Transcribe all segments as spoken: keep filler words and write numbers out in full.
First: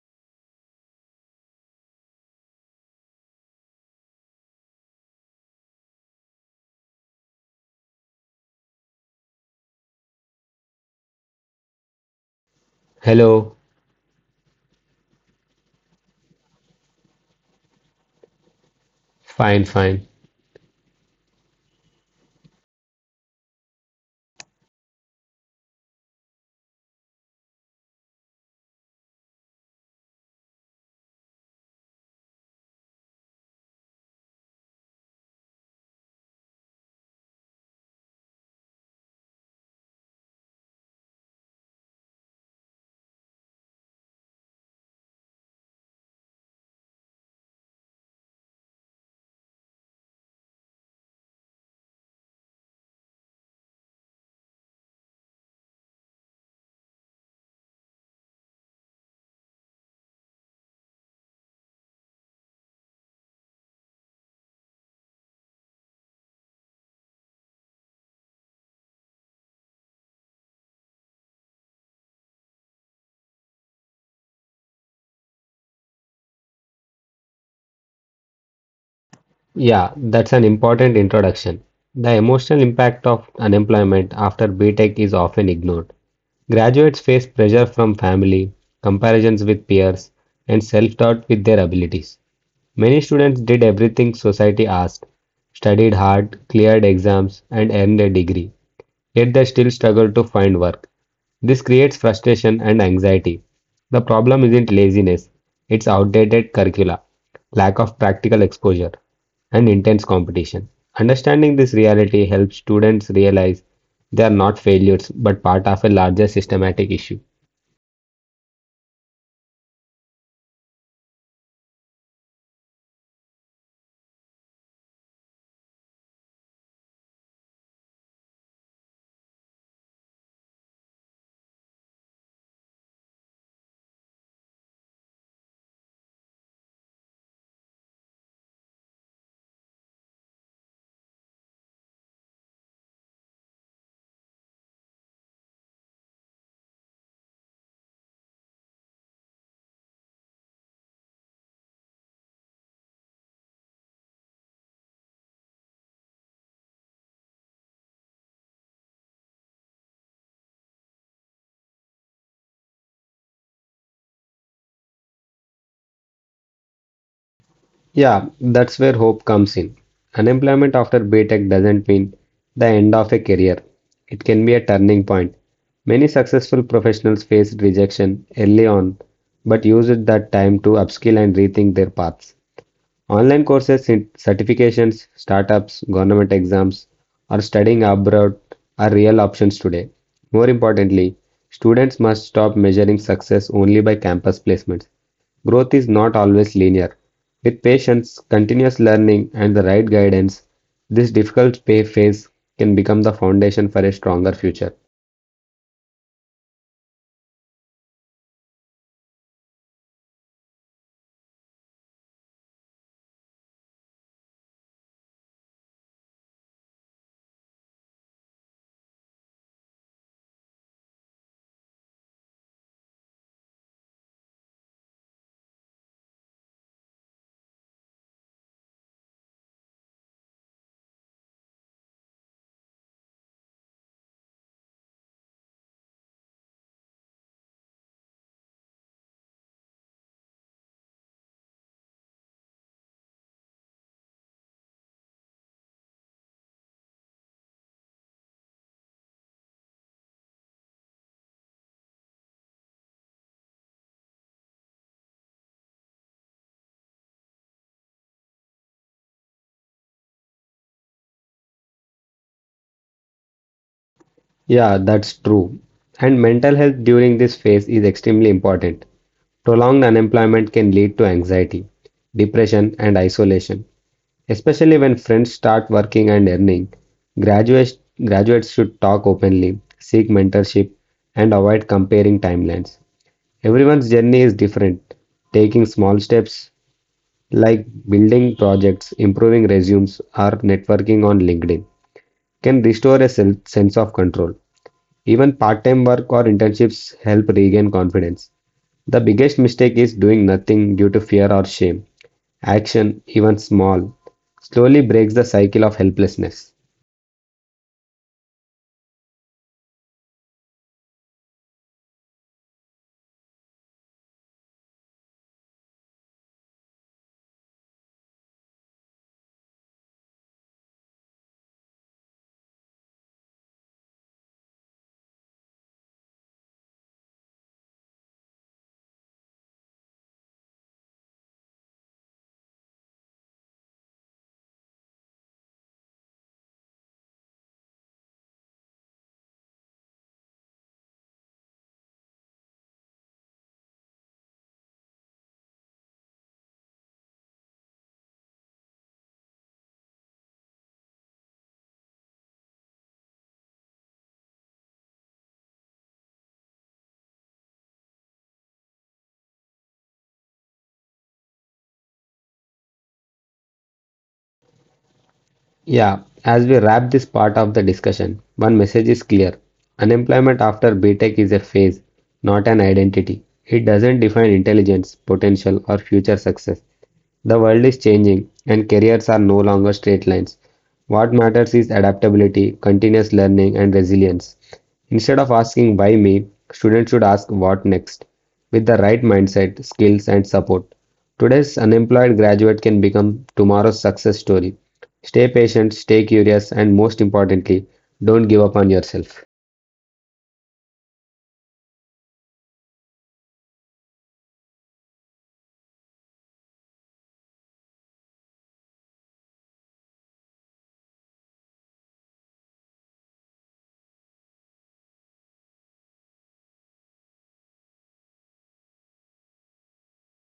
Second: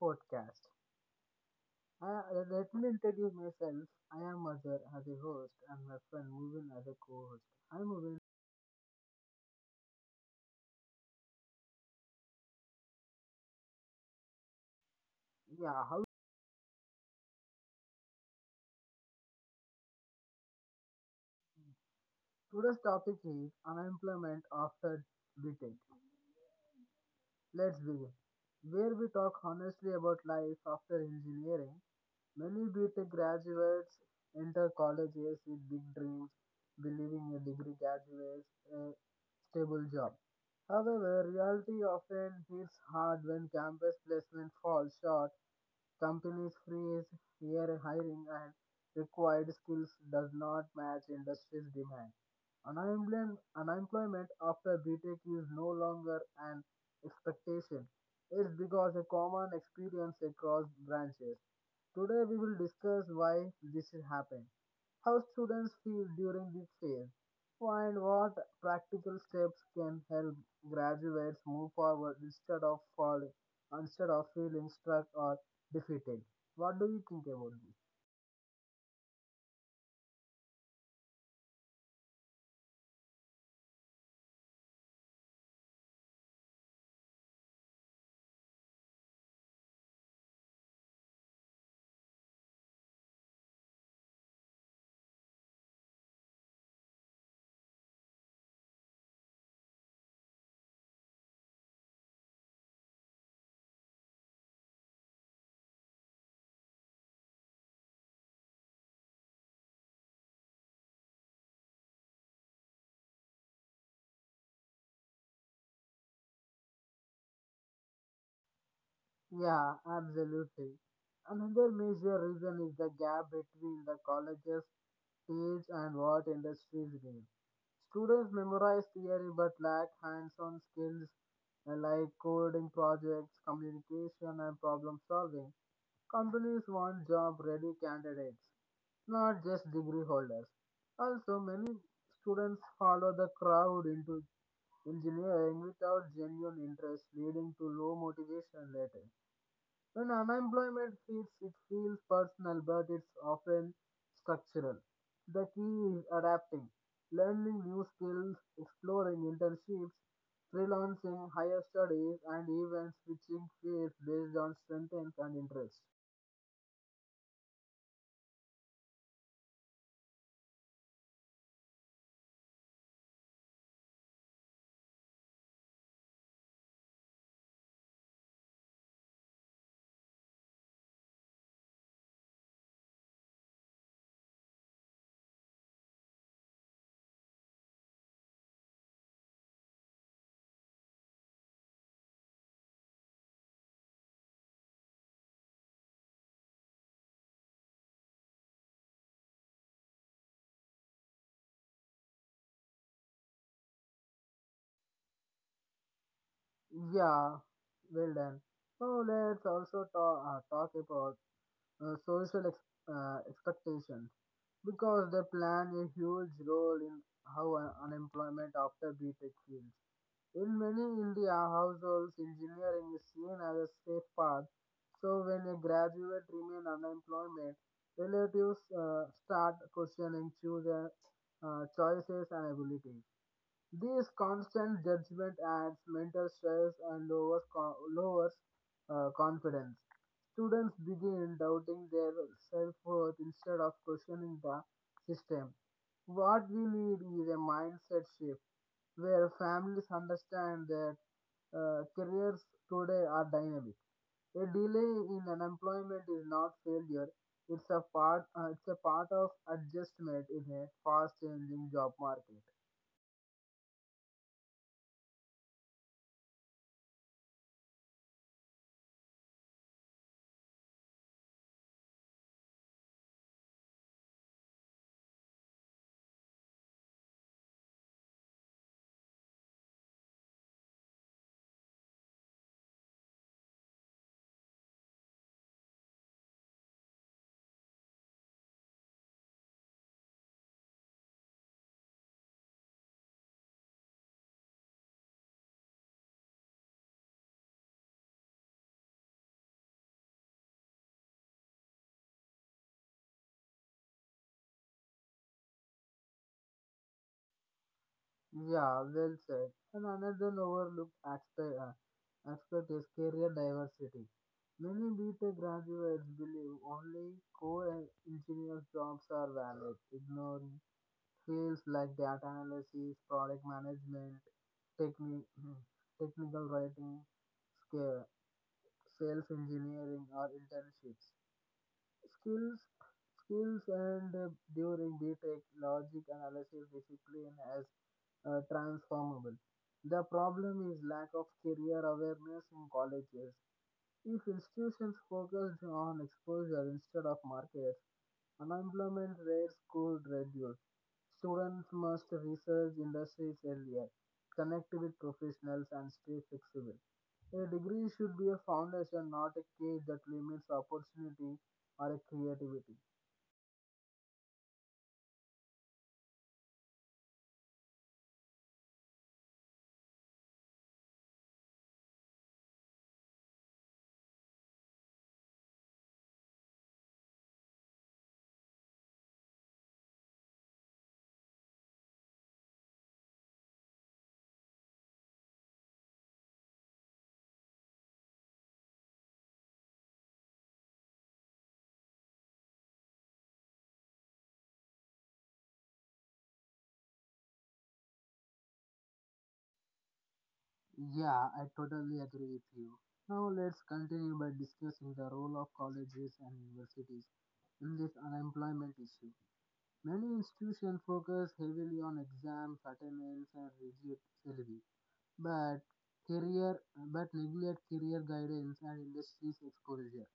podcast. I, let me introduce myself. I am Azhar as a host and my friend Mubin as a co-host. Hi Mubin. Hello. Yeah, how Fine, fine. today's topic is unemployment after BTech. Let's Begin, where we talk honestly about life after engineering. Many BTech graduates enter colleges with big dreams, believing a degree graduates a stable job. However, reality often hits hard when campus placement falls short, companies freeze year hiring, and required skills does not match industry's demand. Unemployment unemployment after BTech is no longer an expectation is because a common experience across branches. Today we will discuss why this is happening, how students feel during this phase, and what practical steps can help graduates move forward instead of falling, instead of feeling stuck or defeated. What do you think about this? Yeah, that's an important introduction. The emotional impact of unemployment after BTech is often ignored. Graduates face pressure from family, comparisons with peers, and self-doubt with their abilities. Many students did everything society asked, studied hard, cleared exams, and earned a degree, yet they still struggle to find work. This creates frustration and anxiety. The problem isn't laziness, it's outdated curricula, lack of practical exposure, and intense competition. Understanding this reality helps students realize they are not failures but part of a larger systematic issue. Yeah, absolutely. Another major reason is the gap between the college's teach and what industries need. Students memorize theory but lack hands-on skills uh, like coding projects, communication, and problem solving. Companies want job-ready candidates, not just degree holders. Also, many students follow the crowd into engineering without genuine interest, leading to low motivation later. When unemployment hits, it feels personal, but it's often structural. The key is adapting, learning new skills, exploring internships, freelancing, higher studies, and even switching fields based on strength and interest. Yeah, that's where hope comes in. Unemployment after BTech doesn't mean the end of a career. It can be a turning point. Many successful professionals faced rejection early on, but used that time to upskill and rethink their paths. Online courses in certifications, startups, government exams, or studying abroad are real options today. More importantly, students must stop measuring success only by campus placements. Growth is not always linear. With patience, continuous learning, and the right guidance, this difficult pay phase can become the foundation for a stronger future. Yeah, well done. Now let's also talk, uh, talk about uh, social ex- uh, expectations because they play a huge role in how un- unemployment after BTech feels. In many India households, engineering is seen as a safe path. So when a graduate remains unemployment, relatives uh, start questioning children uh, choices and abilities. This constant judgment adds mental stress and lowers, co- lowers uh, confidence. Students begin doubting their self worth instead of questioning the system. What we need is a mindset shift where families understand that uh, careers today are dynamic. A delay in unemployment is not failure. It's a part. Uh, it's a part of adjustment in a fast-changing job market. Yeah, that's true. And mental health during this phase is extremely important. Prolonged unemployment can lead to anxiety, depression, and isolation, especially when friends start working and earning. Graduates, graduates should talk openly, seek mentorship, and avoid comparing timelines. Everyone's journey is different. Taking small steps like building projects, improving resumes, or networking on LinkedIn can restore a sel- sense of control. Even part time work or internships help regain confidence. The biggest mistake is doing nothing due to fear or shame. Action, even small, slowly breaks the cycle of helplessness. Yeah, well said. And another overlooked aspect, uh, aspect is career diversity. Many B tech graduates believe only core engineers jobs are valid, ignoring fields like data analysis, product management, techni- technical writing, scale, sales engineering, or internships skills skills and uh, during btech logic analysis discipline as uh, transformable. The problem is lack of career awareness in colleges. If institutions focused on exposure instead of markets, unemployment rates could reduce. Students must research industries earlier, connect with professionals, and stay flexible. A degree should be a foundation, not a cage that limits opportunity or creativity. Yeah, as we wrap this part of the discussion, one message is clear. Unemployment after B Tech is a phase, not an identity. It doesn't define intelligence, potential, or future success. The world is changing, and careers are no longer straight lines. What matters is adaptability, continuous learning, and resilience. Instead of asking why me, students should ask what next with the right mindset, skills, and support. Today's unemployed graduate can become tomorrow's success story. Stay patient, stay curious, and most importantly, don't give up on yourself. Yeah, I totally agree with you. Now let's continue by discussing the role of colleges and universities in this unemployment issue. Many institutions focus heavily on exams, attendance, and rigid syllabi, but career but neglect career guidance and industry's exposure.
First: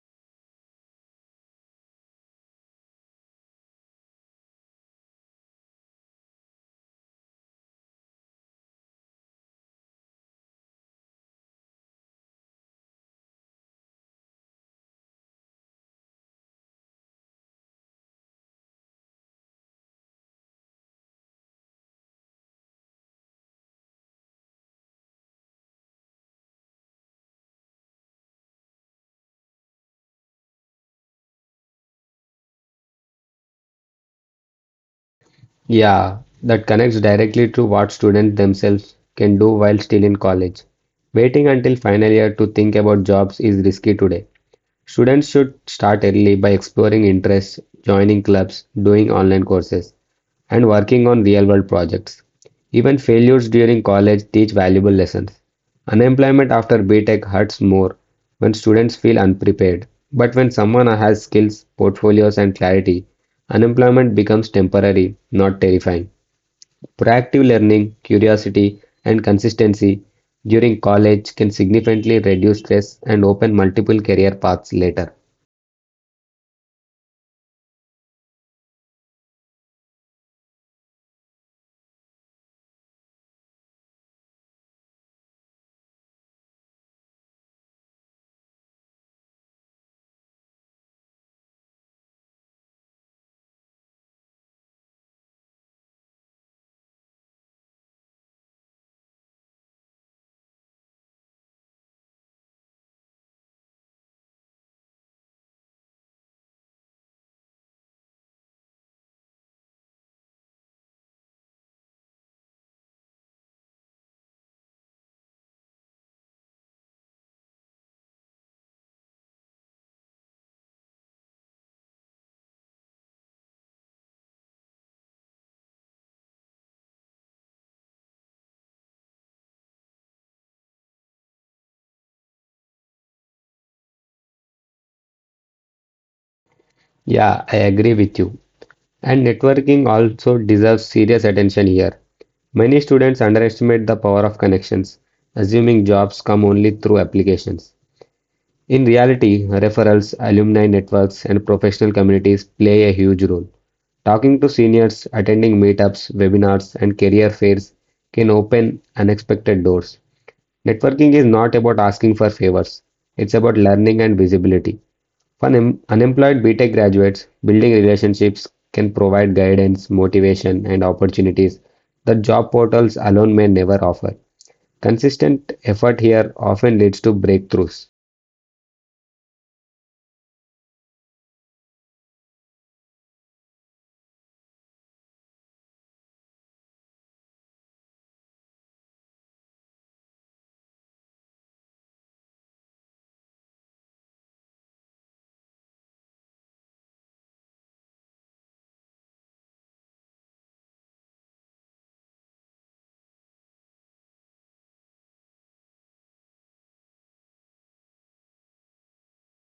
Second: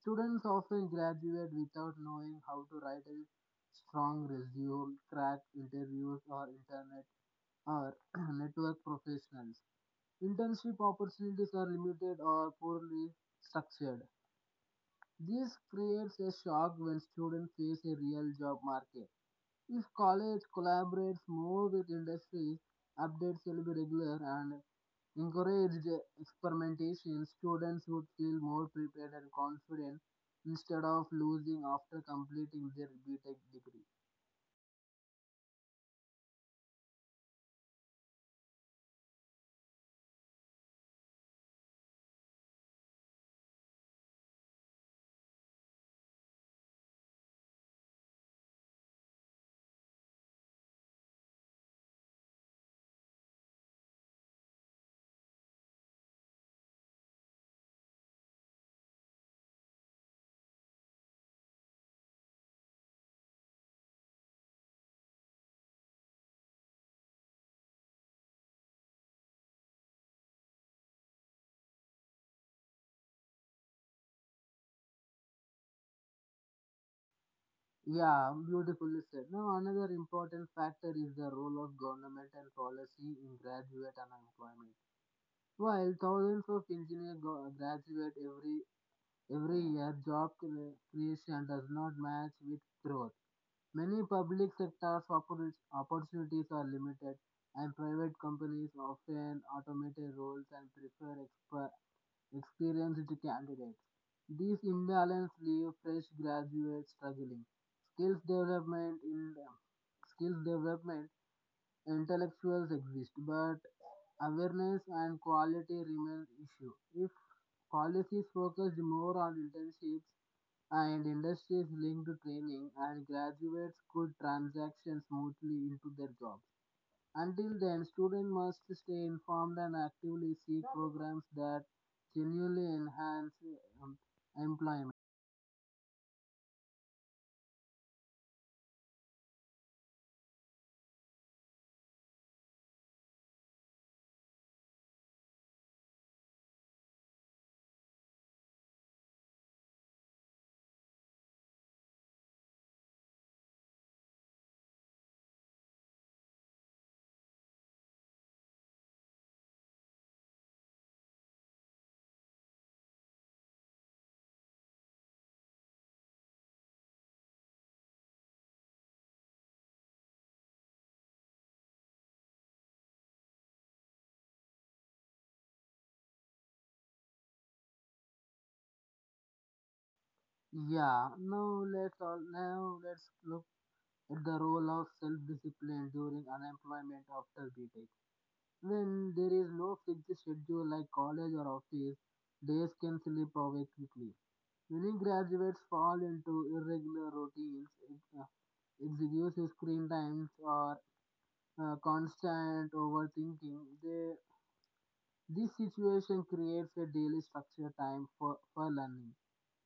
Students often graduate without knowing how to write a strong resume, crack interviews, or internet or network professionals. Internship opportunities are limited or poorly structured. This creates a shock when students face a real job market. If college collaborates more with industry, updates will be regular and encouraged experimentation, students would feel more prepared and confident instead of losing after completing their BTech degree. Yeah, that connects directly to what students themselves can do while still in college. Waiting until final year to think about jobs is risky today. Students should start early by exploring interests, joining clubs, doing online courses, and working on real world projects. Even failures during college teach valuable lessons. Unemployment after B tech hurts more when students feel unprepared. But when someone has skills, portfolios, and clarity, unemployment becomes temporary, not terrifying. Proactive learning, curiosity, and consistency during college can significantly reduce stress and open multiple career paths later. Yeah, beautifully said. Now, another important factor is the role of government and policy in graduate unemployment. While thousands of engineers go- graduate every every year, job cre- creation does not match with growth. Many public sectors oppor- opportunities are limited, and private companies often automate roles and prefer exper- experienced candidates. These imbalance leave fresh graduates struggling. Skills development in skills development intellectuals exist, but awareness and quality remain issue. If Policies focused more on internships and industries linked to training, and graduates could transition smoothly into their jobs. Until then, students must stay informed and actively seek programs that genuinely enhance um, employment. Yeah, I agree with you. And networking also deserves serious attention here. Many students underestimate the power of connections, assuming jobs come only through applications. In reality, referrals, alumni networks, and professional communities play a huge role. Talking to seniors, attending meetups, webinars, and career fairs can open unexpected doors. Networking is not about asking for favors, it's about learning and visibility. For un- unemployed BTech graduates, building relationships can provide guidance, motivation, and opportunities that job portals alone may never offer. Consistent effort here often leads to breakthroughs. Yeah, now let's all, now let's look at the role of self-discipline during unemployment after BTech. When there is no fixed schedule like college or office, days can slip away quickly. Many graduates fall into irregular routines, ex- uh, excessive screen times, or uh, constant overthinking. They, this situation creates a daily structured time for, for learning.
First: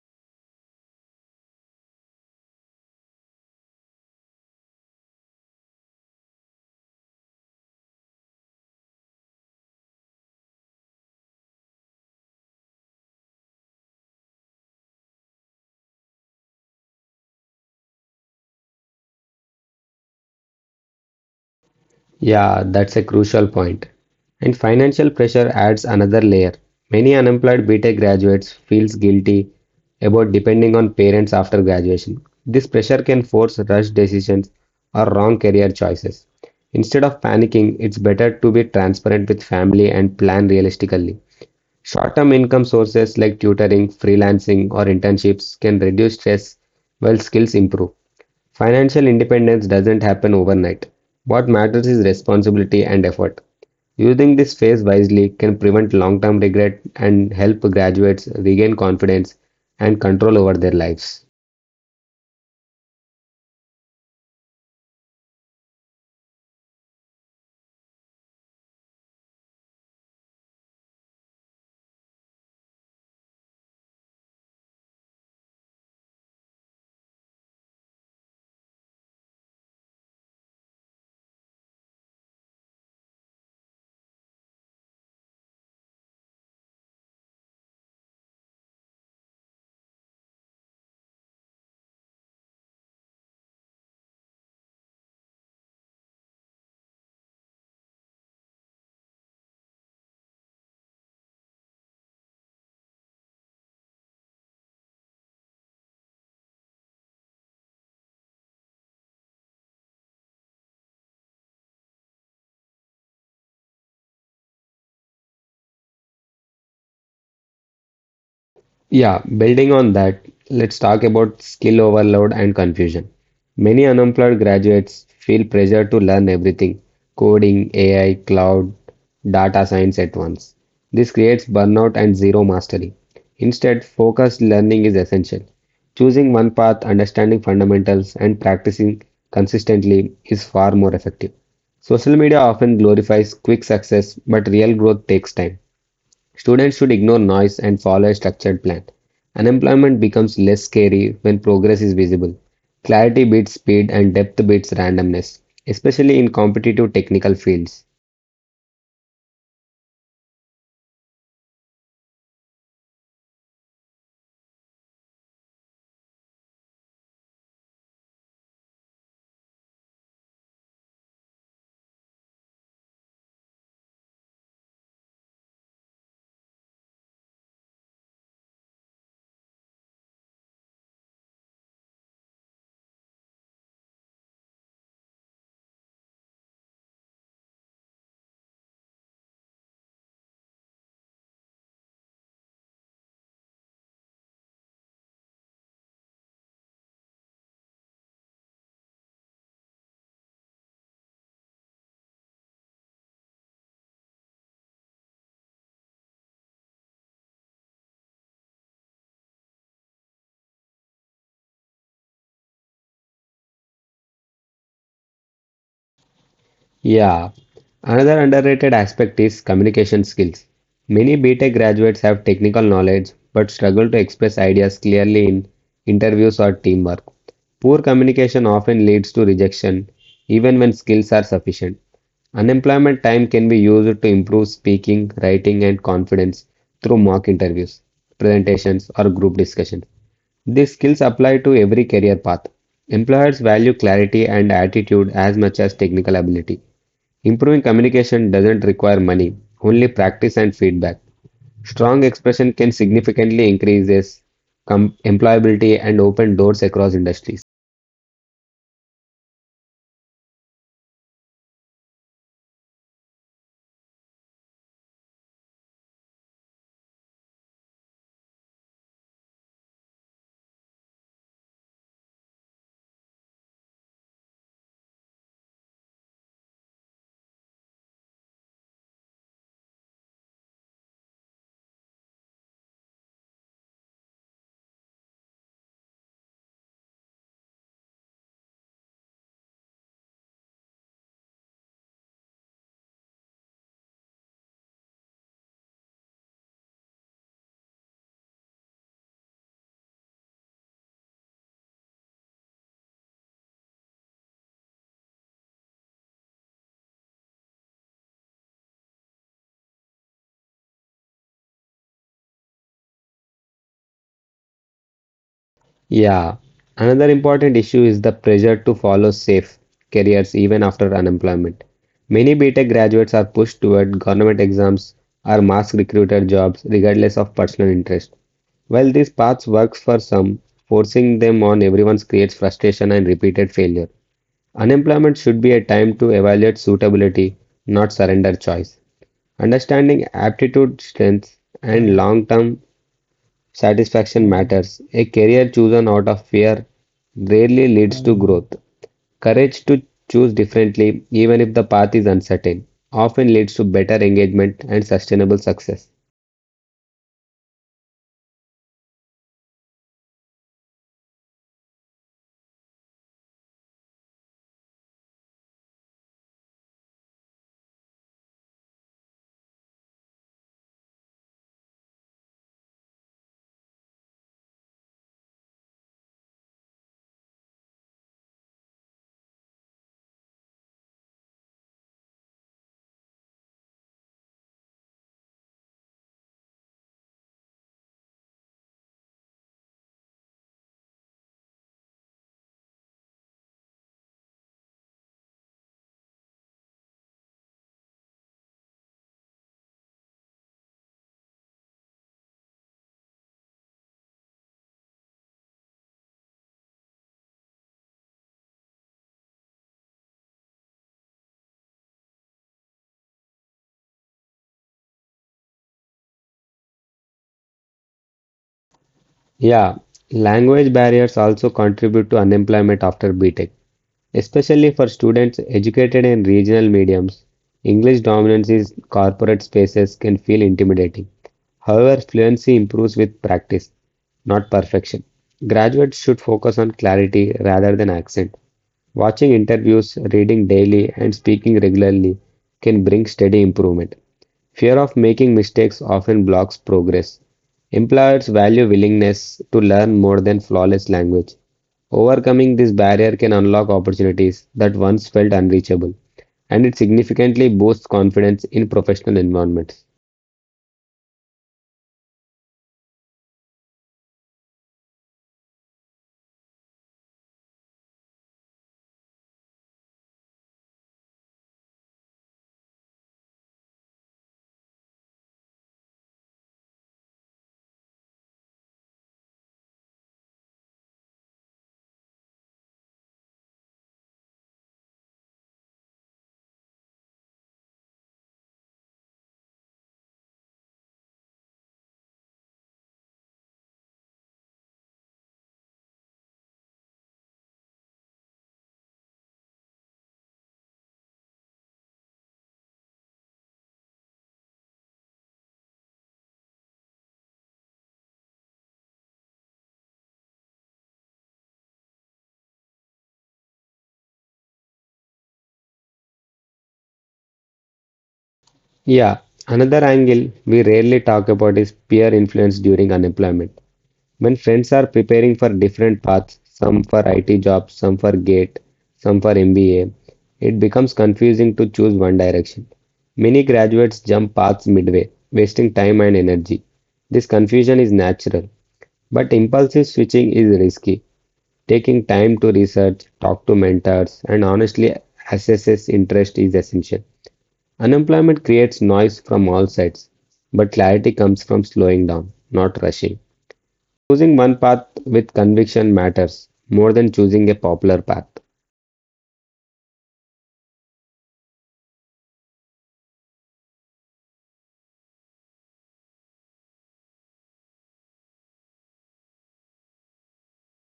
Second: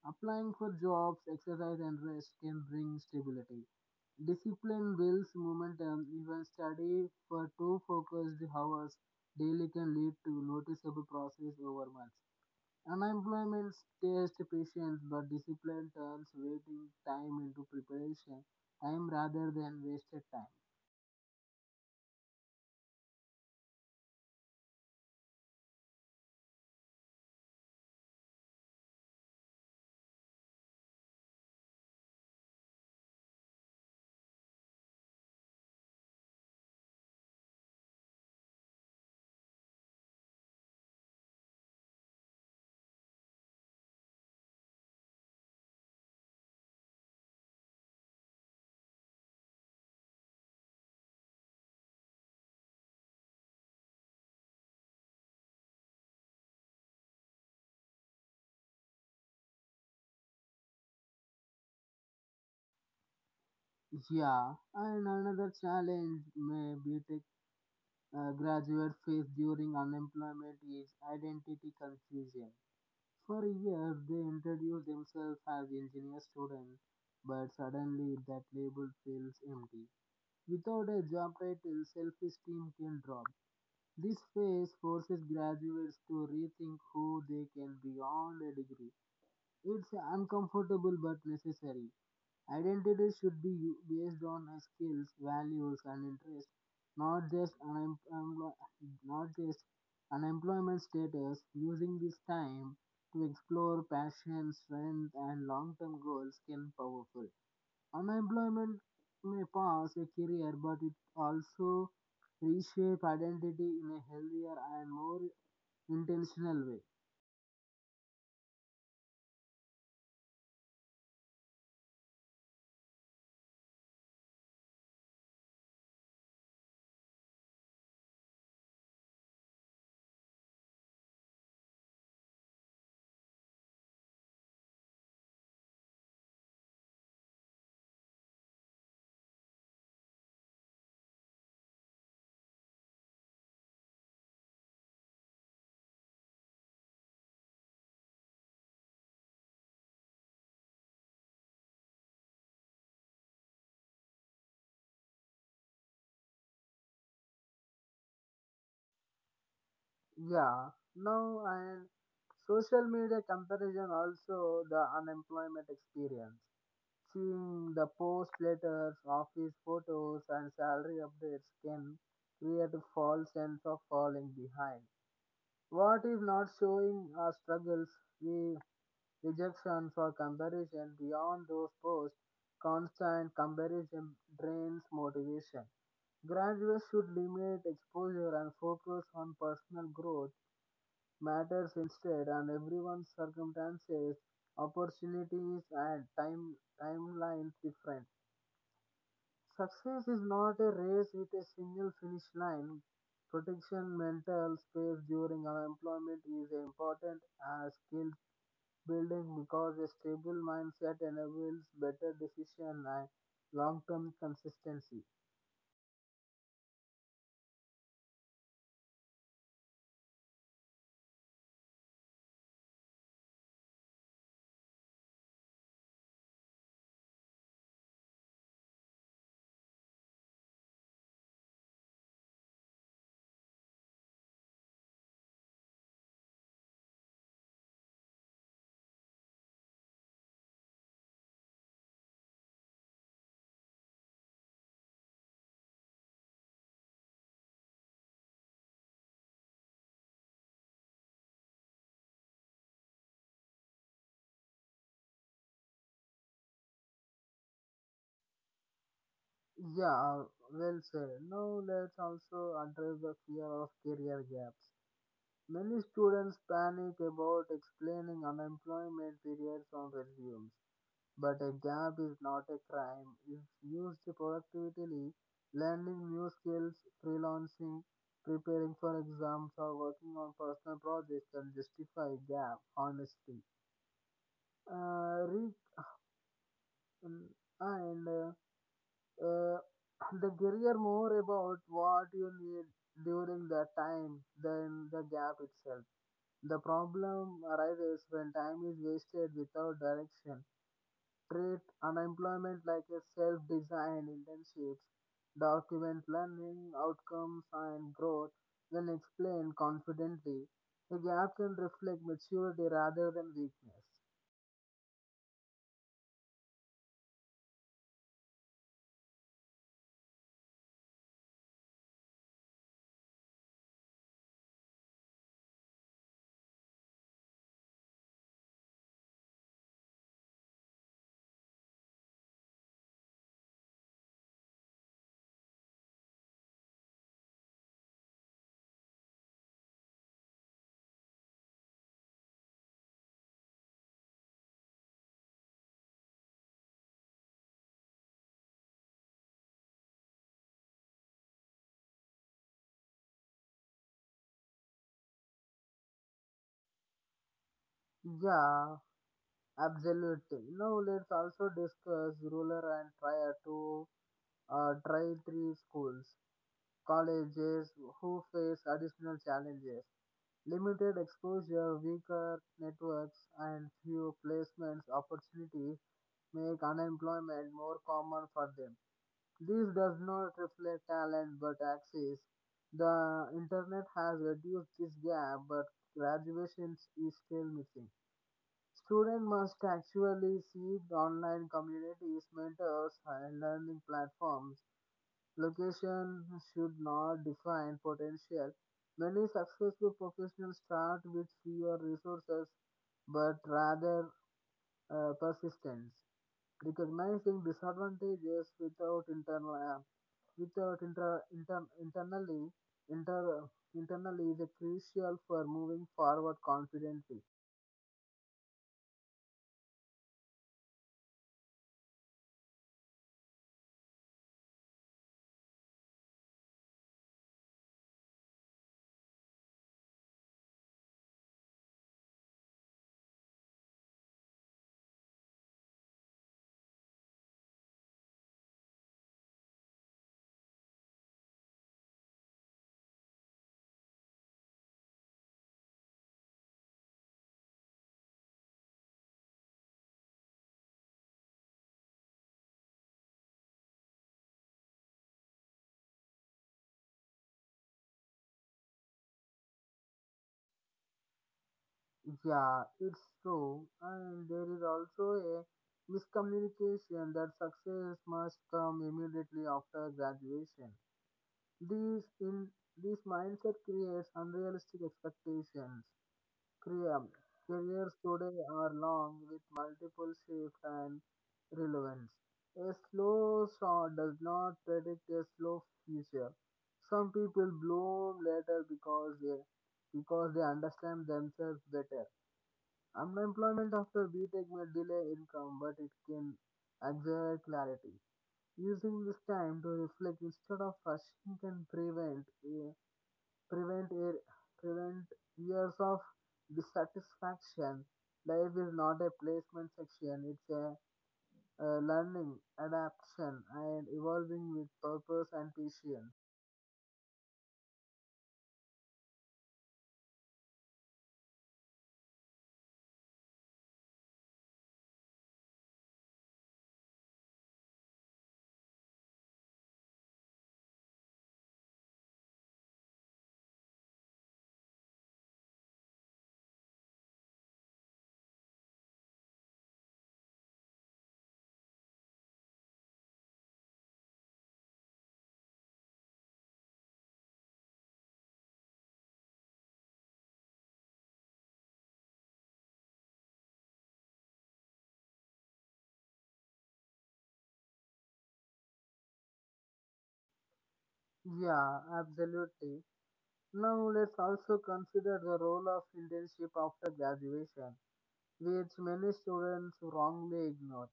Applying for jobs, exercise, and rest can bring stability. Discipline builds momentum. Even study for two focused hours daily can lead to noticeable process over months. Unemployment tests patience, but discipline turns waiting time into preparation time rather than wasted time. Yeah, that's a crucial point. And financial pressure adds another layer. Many unemployed BTech graduates feels guilty about depending on parents after graduation. This pressure can force rushed decisions or wrong career choices. Instead of panicking, it's better to be transparent with family and plan realistically. Short-term income sources like tutoring, freelancing, or internships can reduce stress while skills improve. Financial independence doesn't happen overnight. What matters is responsibility and effort. Using this phase wisely can prevent long term regret and help graduates regain confidence and control over their lives. Yeah, and another challenge may be tech uh, graduate face during unemployment is identity confusion. For years, they introduce themselves as engineer student, but suddenly that label feels empty. Without a job title, self-esteem can drop. This phase forces graduates to rethink who they can be beyond a degree. It's uncomfortable but necessary. Identity should be u- based on uh, skills, values, and interests, not just unem- emplo- not just unemployment status. Using this time to explore passion, strength, and long-term goals can powerful. Unemployment may pass a career, but it also reshape identity in a healthier and more intentional way. Yeah, building on that, let's talk about skill overload and confusion. Many unemployed graduates feel pressure to learn everything coding, A I, cloud, data science at once. This creates burnout and zero mastery. Instead, focused learning is essential. Choosing one path, understanding fundamentals, and practicing consistently is far more effective. Social media often glorifies quick success, but real growth takes time. Students should ignore noise and follow a structured plan. Unemployment becomes less scary when progress is visible. Clarity beats speed and depth beats randomness, especially in competitive technical fields. Yeah, now and social media comparison also the unemployment experience. Seeing the post letters, office photos, and salary updates can create a false sense of falling behind. What is not showing our struggles, we rejection for comparison beyond those posts, constant comparison drains motivation. Graduates should limit exposure and focus on personal growth matters instead, and everyone's circumstances, opportunities, and time timelines different. Success is not a race with a single finish line. Protection mental space during unemployment is important as skill building because a stable mindset enables better decision and long-term consistency. Yeah. Another underrated aspect is communication skills. Many B tech graduates have technical knowledge but struggle to express ideas clearly in interviews or teamwork. Poor communication often leads to rejection, even when skills are sufficient. Unemployment time can be used to improve speaking, writing, and confidence through mock interviews, presentations, or group discussions. These skills apply to every career path. Employers value clarity and attitude as much as technical ability. Improving communication doesn't require money, only practice and feedback. Strong expression can significantly increase com- employability and open doors across industries. Yeah, well said. Now let's also address the fear of career gaps. Many students panic about explaining unemployment periods on resumes, but a gap is not a crime if used productively. Learning new skills, freelancing, preparing for exams, or working on personal projects can justify gap. Honestly uh, reach mm, and uh, uh, the career more about what you need during that time than the gap itself. The problem arises when time is wasted without direction. Treat unemployment like a self-designed internships. Document learning, outcomes, and growth, then explain confidently. The gap can reflect maturity rather than weakness. Yeah, another important issue is the pressure to follow safe careers even after unemployment. Many B tech graduates are pushed toward government exams or mass recruiter jobs regardless of personal interest. While these paths works for some, forcing them on everyone creates frustration and repeated failure. Unemployment should be a time to evaluate suitability, not surrender choice. Understanding aptitude, strengths, and long term satisfaction matters. A career chosen out of fear rarely leads to growth. Courage to choose differently, even if the path is uncertain, often leads to better engagement and sustainable success. Yeah, absolutely. Now let's also discuss rural and tier to uh, tier three schools, colleges who face additional challenges, limited exposure, weaker networks, and few placements opportunities make unemployment more common for them. This does not reflect talent but access. The internet has reduced this gap, but graduations is still missing. Students must actually seek online communities, mentors, and learning platforms. Location should not define potential. Many successful professionals start with fewer resources but rather uh, persistence. Recognizing disadvantages without internal uh, without inter, inter, internally inter, internally is crucial for moving forward confidently. Yeah, language barriers also contribute to unemployment after B tech, especially for students educated in regional mediums. English dominance in corporate spaces can feel intimidating. However, fluency improves with practice, not perfection. Graduates should focus on clarity rather than accent. Watching interviews, reading daily, and speaking regularly can bring steady improvement. Fear of making mistakes often blocks progress. Employers value willingness to learn more than flawless language. Overcoming this barrier can unlock opportunities that once felt unreachable, and it significantly boosts confidence in professional environments. Yeah, it's true. And there is also a miscommunication that success must come immediately after graduation. This in this mindset creates unrealistic expectations. Career- Careers today are long with multiple shifts and relevance. A slow start does not predict a slow future. Some people bloom later because they because they understand themselves better. Unemployment after B Tech may delay income, but it can accelerate clarity. Using this time to reflect instead of rushing can prevent eh, prevent eh, prevent years of dissatisfaction. Life is not a placement section; it's a, uh learning, adaptation, and evolving with purpose and patience. Yeah, another angle we rarely talk about is peer influence during unemployment. When friends are preparing for different paths, some for I T jobs, some for GATE, some for M B A, it becomes confusing to choose one direction. Many graduates jump paths midway, wasting time and energy. This confusion is natural, but impulsive switching is risky. Taking time to research, talk to mentors, and honestly assess interest is essential. Unemployment creates noise from all sides, but clarity comes from slowing down, not rushing. Choosing one path with conviction matters more than choosing a popular path. Yeah, absolutely. Now let's also consider the role of internship after graduation, which many students wrongly ignore.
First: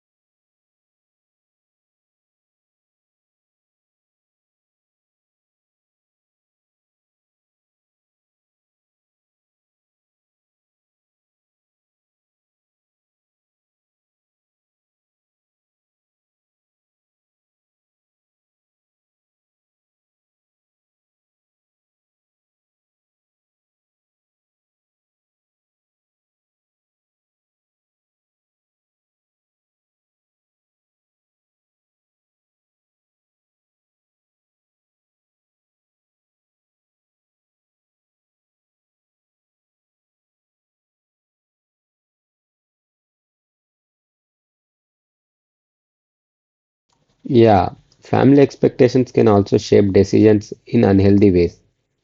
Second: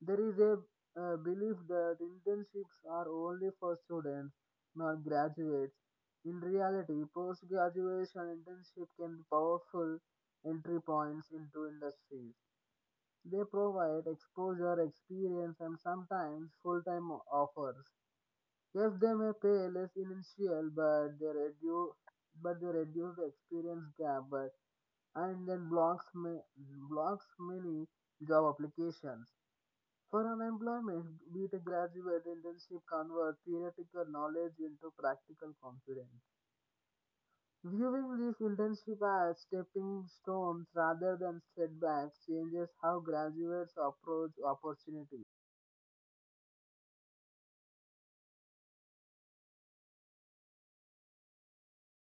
There is a uh, belief that internships are only for students, not graduates. In reality, post graduation internship can be powerful entry points into industries. They provide exposure, experience, and sometimes full time offers. Yes, they may pay less initial, but they reduce but they reduce the experience gap. But and then blocks, ma- blocks many job applications. For unemployment, be it a graduate internship convert theoretical knowledge into practical confidence. Viewing these internship as stepping stones rather than setbacks changes how graduates approach opportunity. Yeah, family expectations can also shape decisions in unhealthy ways.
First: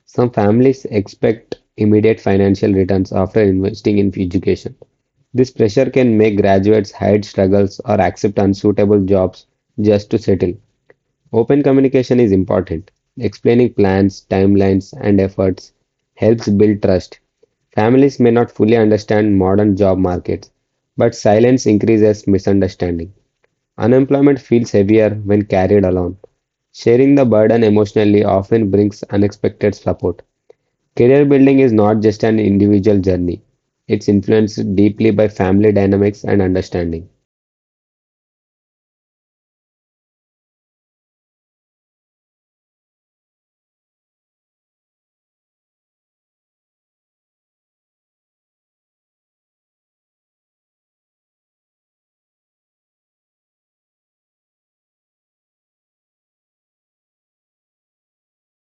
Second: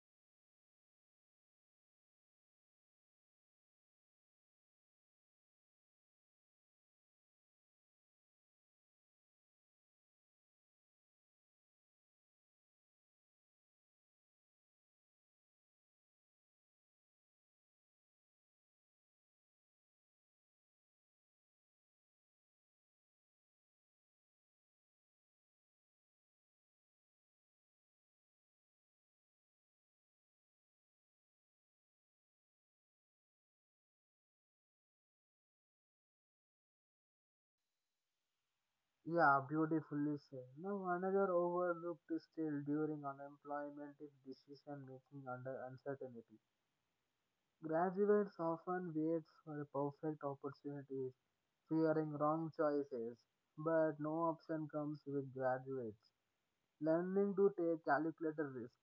Some families expect immediate financial returns after investing in education. This pressure can make graduates hide struggles or accept unsuitable jobs just to settle. Open communication is important. Explaining plans, timelines, and efforts helps build trust. Families may not fully understand modern job markets, but silence increases misunderstanding. Unemployment feels heavier when carried alone. Sharing the burden emotionally often brings unexpected support. Career building is not just an individual journey, it's influenced deeply by family dynamics and understanding. Yeah, beautifully said. Now, another overlooked skill during unemployment is decision making under uncertainty. Graduates often wait for a perfect opportunity fearing wrong choices, but no option comes with graduates. Learning to take calculated risk,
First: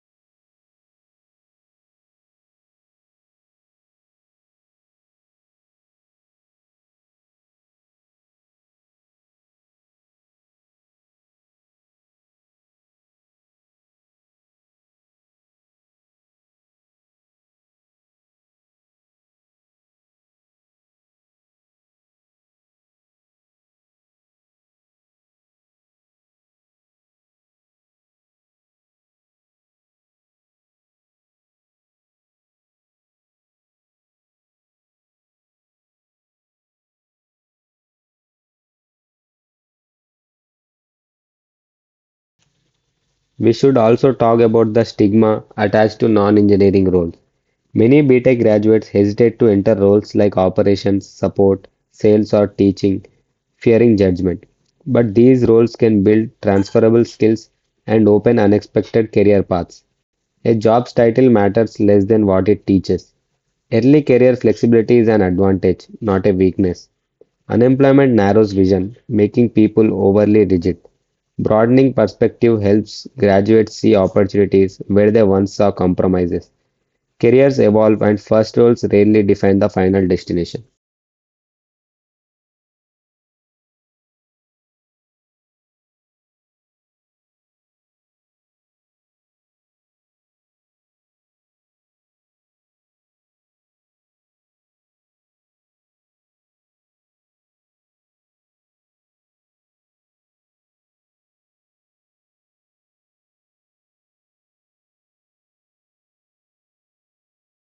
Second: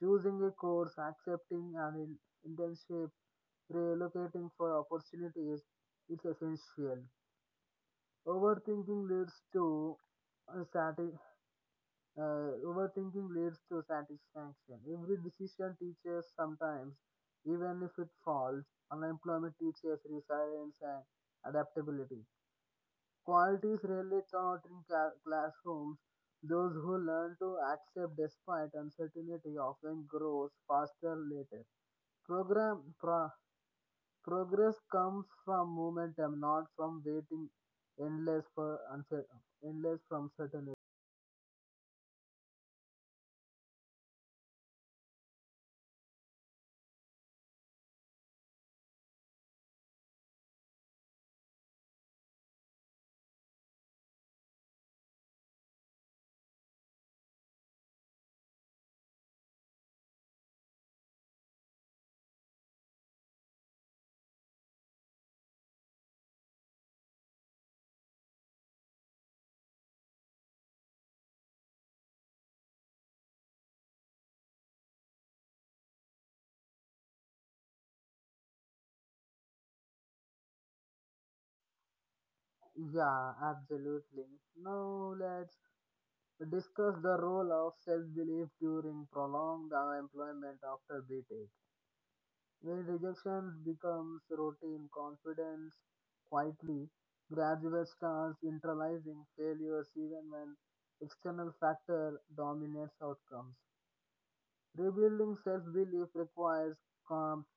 choosing a course, accepting an in- internship, relocating for opportunities is essential. Overthinking leads to uh, sati- uh, overthinking leads to satisfaction. Every decision teaches sometimes, even if it falls, unemployment teaches resilience and adaptability. Qualities rarely taught in ca- classrooms. Those who learn to accept despite uncertainty often grows faster later. Program pro, progress comes from momentum, not from waiting endless for uncer, endless from certainty. We should also talk about the stigma attached to non-engineering roles. Many BTech graduates hesitate to enter roles like operations, support, sales, or teaching, fearing judgment. But these roles can build transferable skills and open unexpected career paths. A job's title matters less than what it teaches. Early career flexibility is an advantage, not a weakness. Unemployment narrows vision, making people overly rigid. Broadening perspective helps graduates see opportunities where they once saw compromises. Careers evolve, and first roles rarely define the final destination. Yeah, absolutely. Now let's discuss the role of self-belief during prolonged unemployment after BTech. When rejection becomes routine, confidence quietly gradually starts internalizing failures even when external factor dominates outcomes. Rebuilding self-belief requires calm.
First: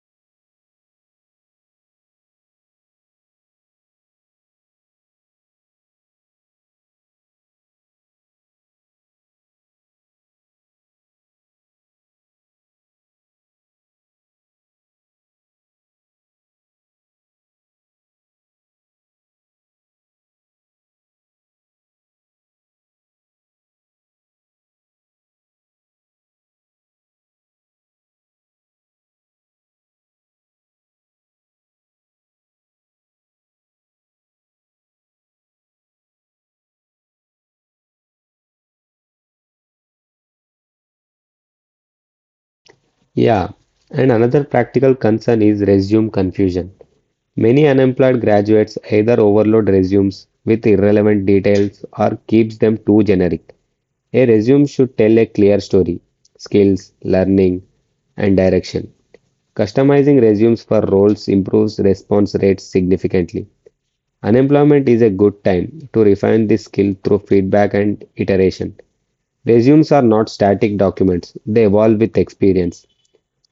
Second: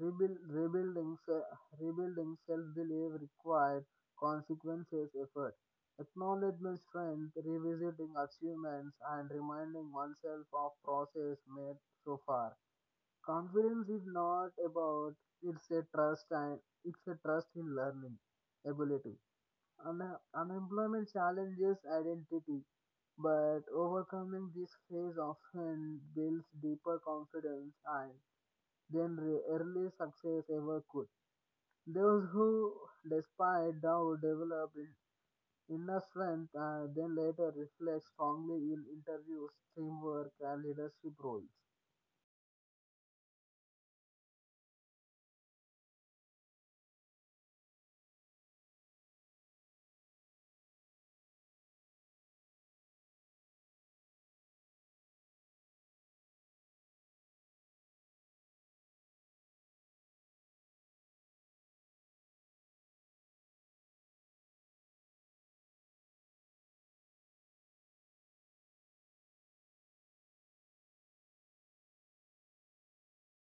Rebuild, rebuilding se- rebuilding self-belief requires consequences effort. Acknowledgement strength, revisiting achievements, and reminding oneself of process made so far. Confidence is not about, it's a trust, and it's a trust in learning ability. Un- unemployment challenges identity, but overcoming this phase often builds deeper confidence and than re- early success ever could. Those who, despite doubt, develop in- inner strength and then later reflect strongly in interviews, teamwork and leadership roles. Yeah, and another practical concern is resume confusion. Many unemployed graduates either overload resumes with irrelevant details or keeps them too generic. A resume should tell a clear story, skills, learning, and direction. Customizing resumes for roles improves response rates significantly. Unemployment is a good time to refine this skill through feedback and iteration. Resumes are not static documents, they evolve with experience.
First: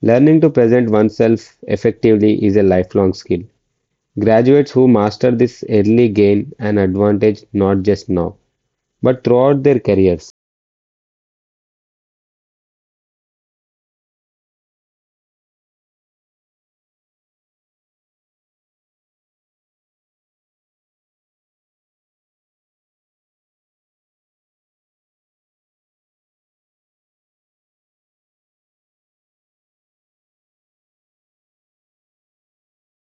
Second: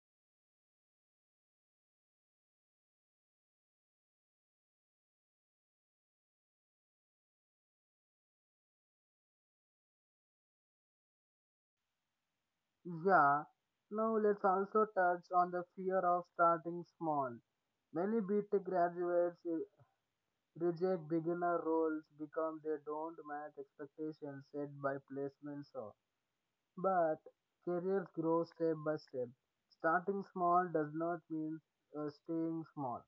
Learning to present oneself effectively is a lifelong skill. Graduates who master this early gain an advantage not just now, but throughout their careers. Yeah, now let's also touch on the fear of starting small. Many BTech graduates eh, reject beginner roles because they don't match expectations set by placements. or- But careers grow step by step. Starting small does not mean uh, staying small.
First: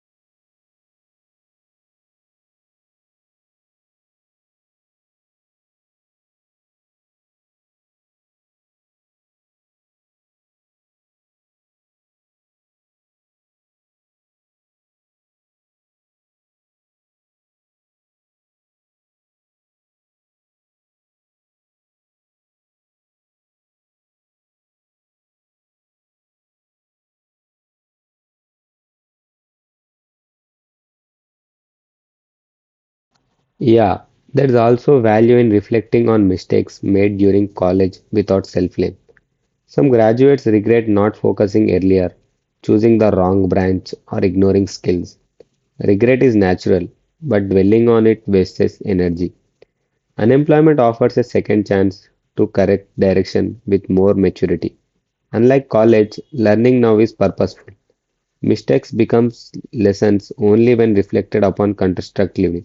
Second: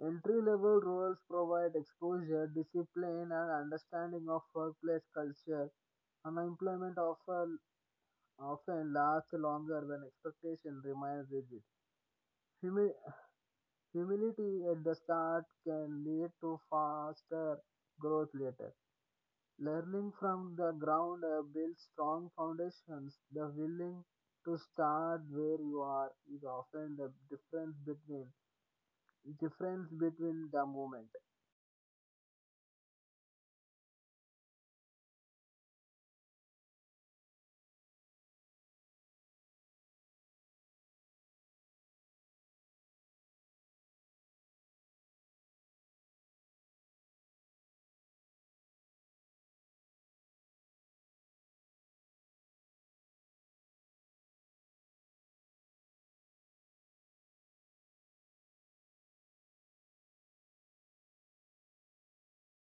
Entry level roles provide exposure, discipline, and understanding of workplace culture. Unemployment often often lasts longer when expectation remains rigid. Humi- Humility at the start can lead to faster growth later. Learning from the ground up builds strong foundations. The willing to start where you are is often the difference between difference between the moment. Yeah, there is also value in reflecting on mistakes made during college without self blame. Some graduates regret not focusing earlier, choosing the wrong branch, or ignoring skills. Regret is natural, but dwelling on it wastes energy. Unemployment offers a second chance to correct direction with more maturity. Unlike college, learning now is purposeful. Mistakes become lessons only when reflected upon constructively.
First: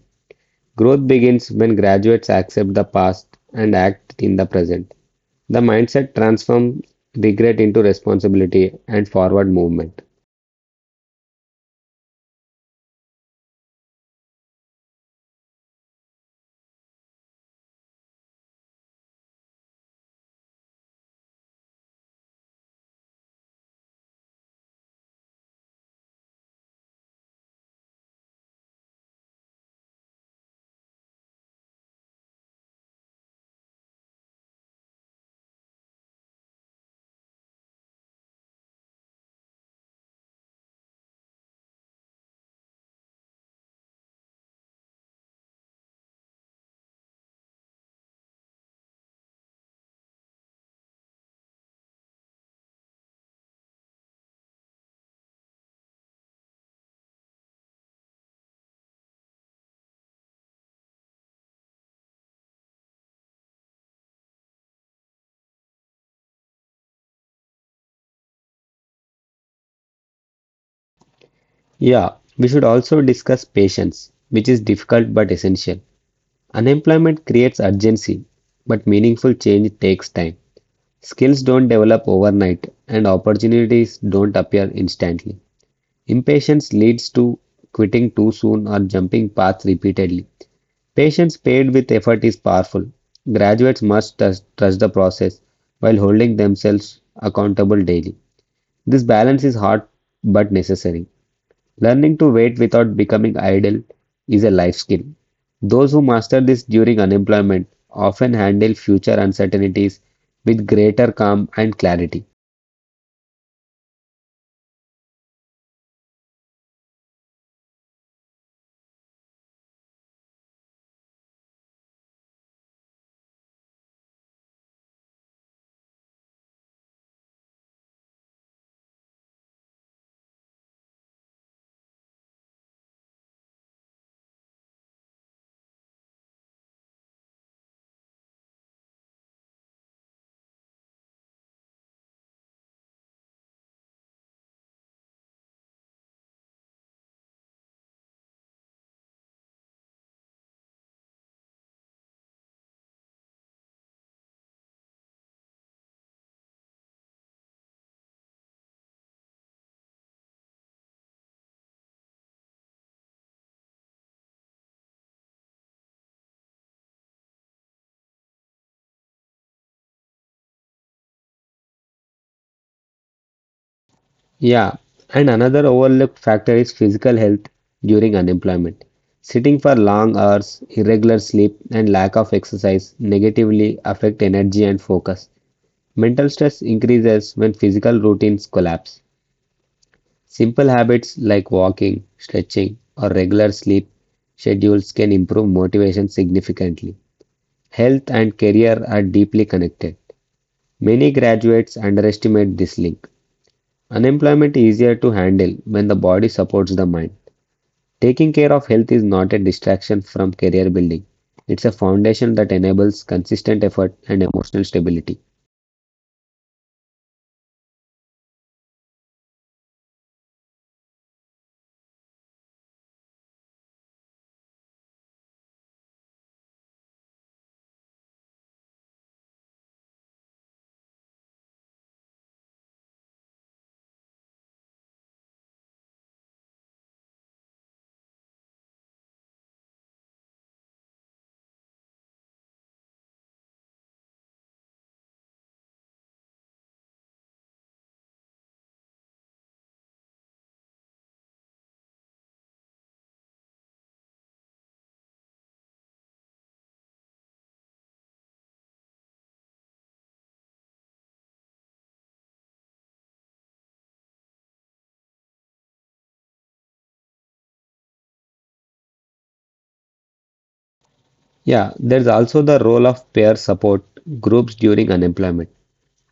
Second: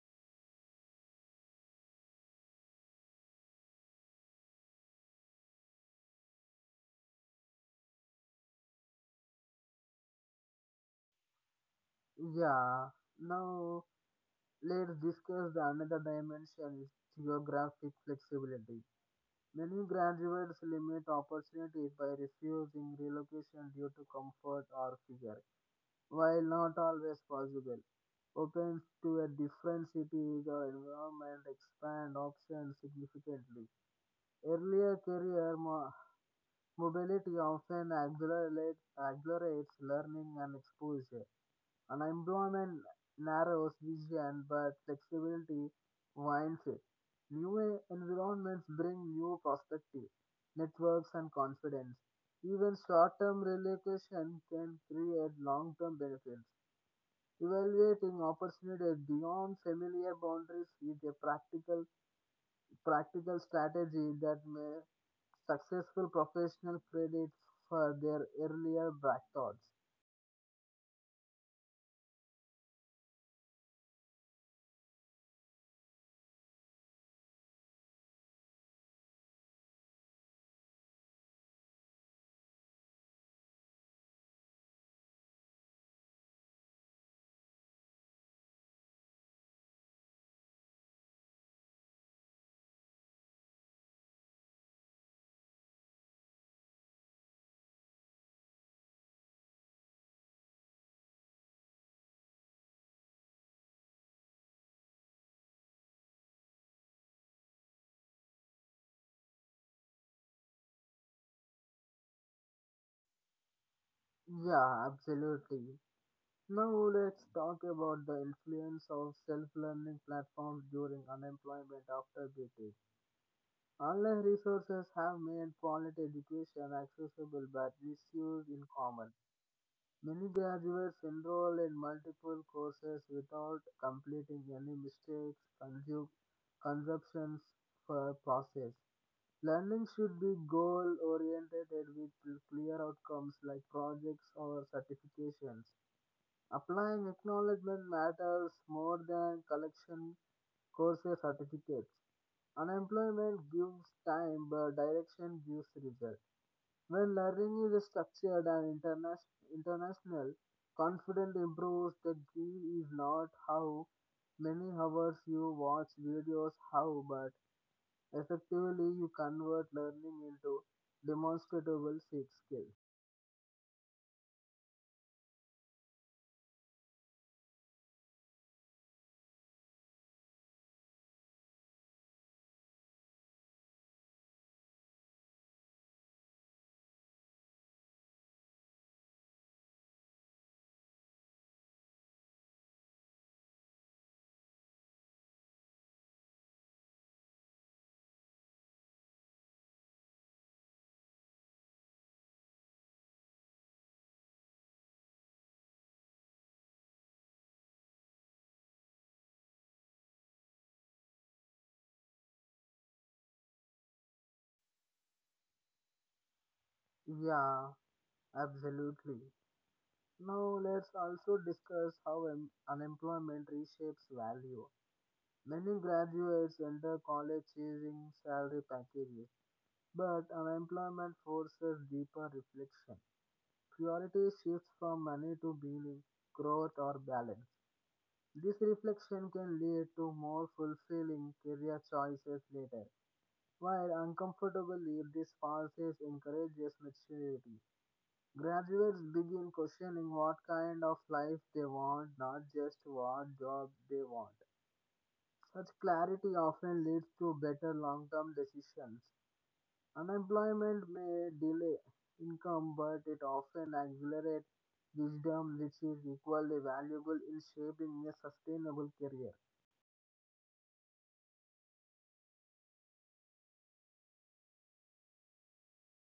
Growth begins when graduates accept the past and act in the present. The mindset transforms regret into responsibility and forward movement. Yeah. Now let's discuss, the another dimension is geographic flexibility. Many graduates limit opportunities by refusing relocation due to comfort or fear. While not always possible, opens to a different city or environment expand options significantly. Earlier career mo- mobility often accelerate- accelerates learning and exposure. Unemployment narrows vision, but flexibility widens it. New e, environments bring new perspective, networks, and confidence. Even short-term relocation can create long-term benefits. Evaluating opportunities beyond familiar boundaries is a practical practical strategy that may successful professional credit for their earlier black thoughts. Yeah, we should also discuss patience, which is difficult but essential. Unemployment creates urgency, but meaningful change takes time. Skills don't develop overnight and opportunities don't appear instantly. Impatience leads to quitting too soon or jumping paths repeatedly. Patience paired with effort is powerful. Graduates must trust trust the process while holding themselves accountable daily. This balance is hard but necessary. Learning to wait without becoming idle is a life skill. Those who master this during unemployment often handle future uncertainties with greater calm and clarity. Yeah, absolutely. Now let's talk about the influence of self-learning platforms during unemployment after BTech. Online resources have made quality education accessible but misused in common. Many graduates enroll in multiple courses without completing any mistakes, consume, consumptions for process. Learning should be goal-oriented with clear outcomes like projects or certifications. Applying acknowledgement matters more than collection courses certificates. Unemployment gives time, but direction gives result. When learning is structured and interna- international, confidence improves. The key is not how many hours you watch videos, how, but effectively you convert learning into demonstrable skills. Yeah, and another overlooked factor is physical health during unemployment. Sitting for long hours, irregular sleep, and lack of exercise negatively affect energy and focus. Mental stress increases when physical routines collapse. Simple habits like walking, stretching, or regular sleep schedules can improve motivation significantly. Health and career are deeply connected. Many graduates underestimate this link. Unemployment is easier to handle when the body supports the mind. Taking care of health is not a distraction from career building. It's a foundation that enables consistent effort and emotional stability. Yeah, absolutely. Now let's also discuss how em- unemployment reshapes value. Many graduates enter college chasing salary packages, but unemployment forces deeper reflection. Priority shifts from money to meaning, growth, or balance. This reflection can lead to more fulfilling career choices later. While uncomfortable, this process encourages maturity. Graduates begin questioning what kind of life they want, not just what job they want. Such clarity often leads to better long term decisions. Unemployment may delay income, but it often accelerates wisdom, which is equally valuable in shaping a sustainable career. Yeah, there's also the role of peer support groups during unemployment.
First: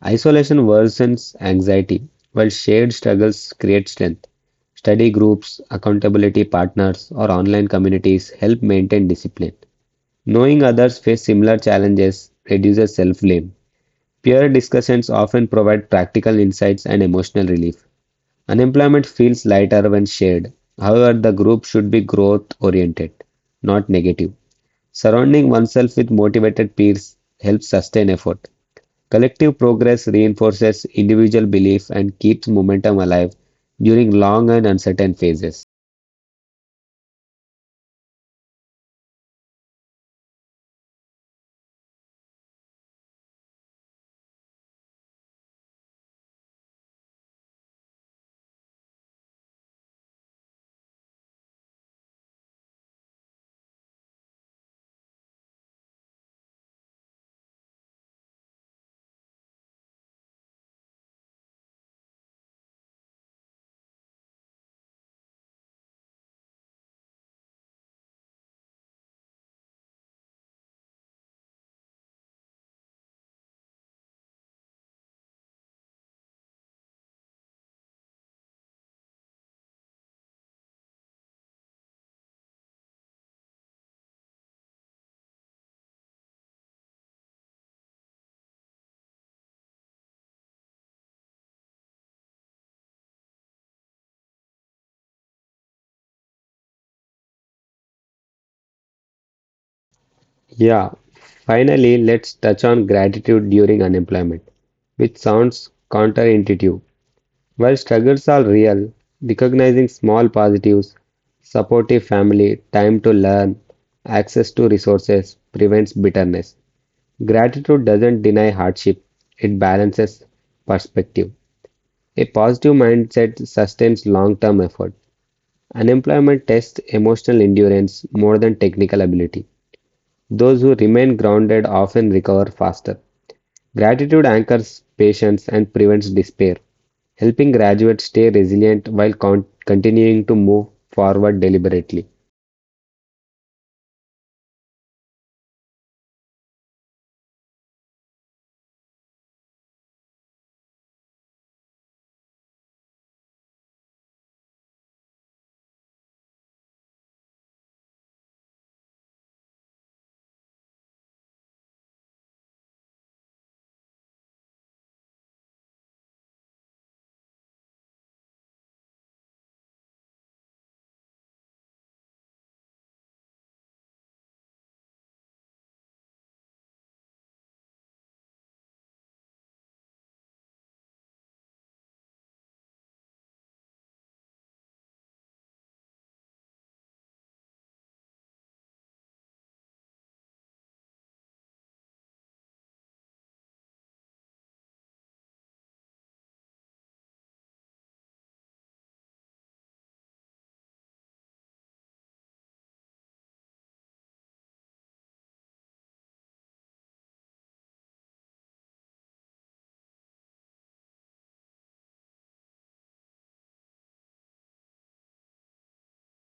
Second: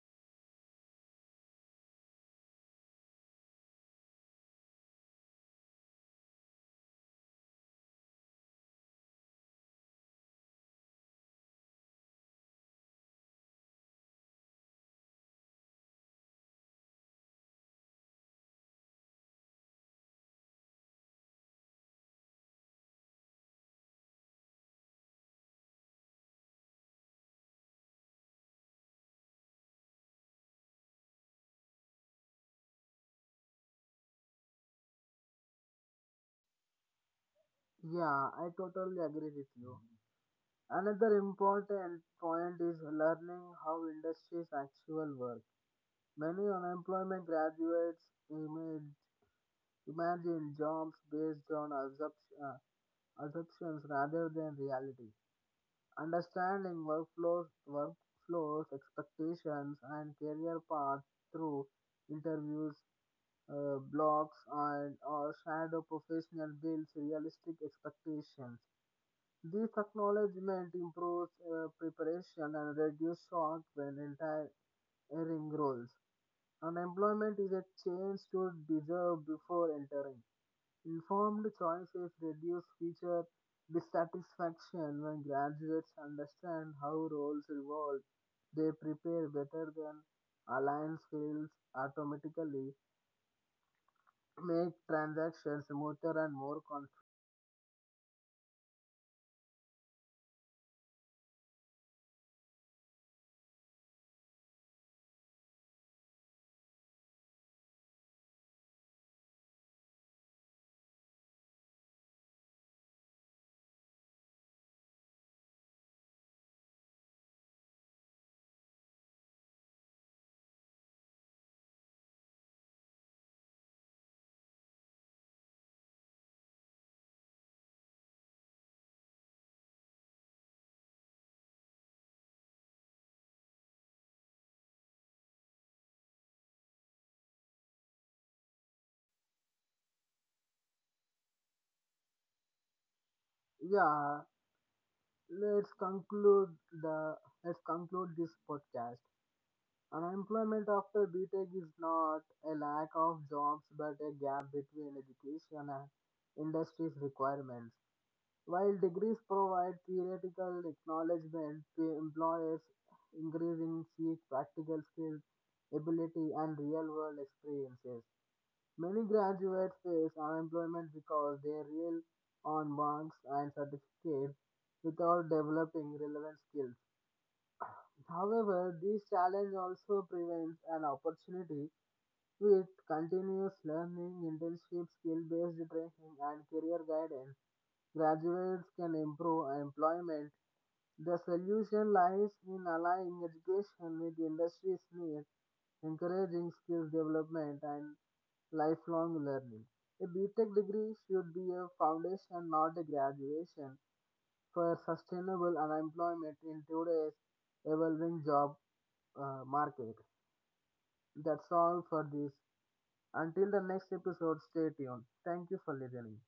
Isolation worsens anxiety, while shared struggles create strength. Study groups, accountability partners, or online communities help maintain discipline. Knowing others face similar challenges reduces self blame. Peer discussions often provide practical insights and emotional relief. Unemployment feels lighter when shared. However, the group should be growth oriented, not negative. Surrounding oneself with motivated peers helps sustain effort. Collective progress reinforces individual belief and keeps momentum alive during long and uncertain phases. Yeah, I totally agree with you. Another important point is learning how industries actually work. Many unemployment graduates imagine, imagine jobs based on assumption, uh, assumptions rather than reality. Understanding workflows, workflows, expectations, and career paths through interviews, uh, blogs, and or shadow professional builds realistic expectations. This acknowledgement improves uh, preparation and reduces shock when entering roles. Unemployment is a chance to deserve before entering. Informed choices reduce future dissatisfaction. When graduates understand how roles evolve, they prepare better than alliance fails automatically, make transactions smoother and more confident. Yeah, finally, let's touch on gratitude during unemployment, which sounds counterintuitive. While struggles are real, recognizing small positives, supportive family, time to learn, access to resources prevents bitterness. Gratitude doesn't deny hardship, it balances perspective. A positive mindset sustains long-term effort. Unemployment tests emotional endurance more than technical ability. Those who remain grounded often recover faster. Gratitude anchors patience and prevents despair, helping graduates stay resilient while con- continuing to move forward deliberately. Yeah, let's conclude the, let's conclude this podcast. Unemployment after BTech is not a lack of jobs but a gap between education and industry's requirements. While degrees provide theoretical acknowledgement, the employers increasing seek practical skills, ability, and real world experiences. Many graduates face unemployment because they rely on marks and certificates without developing relevant skills. However, this challenge also presents an opportunity with continuous learning, internship, skill based training, and career guidance. Graduates can improve employment. The solution lies in aligning education with industry's needs, encouraging skills development, and lifelong learning. A BTech degree should be a foundation, not a graduation, for sustainable unemployment in today's evolving job uh, market. That's all for this. Until the next episode, stay tuned. Thank you for listening.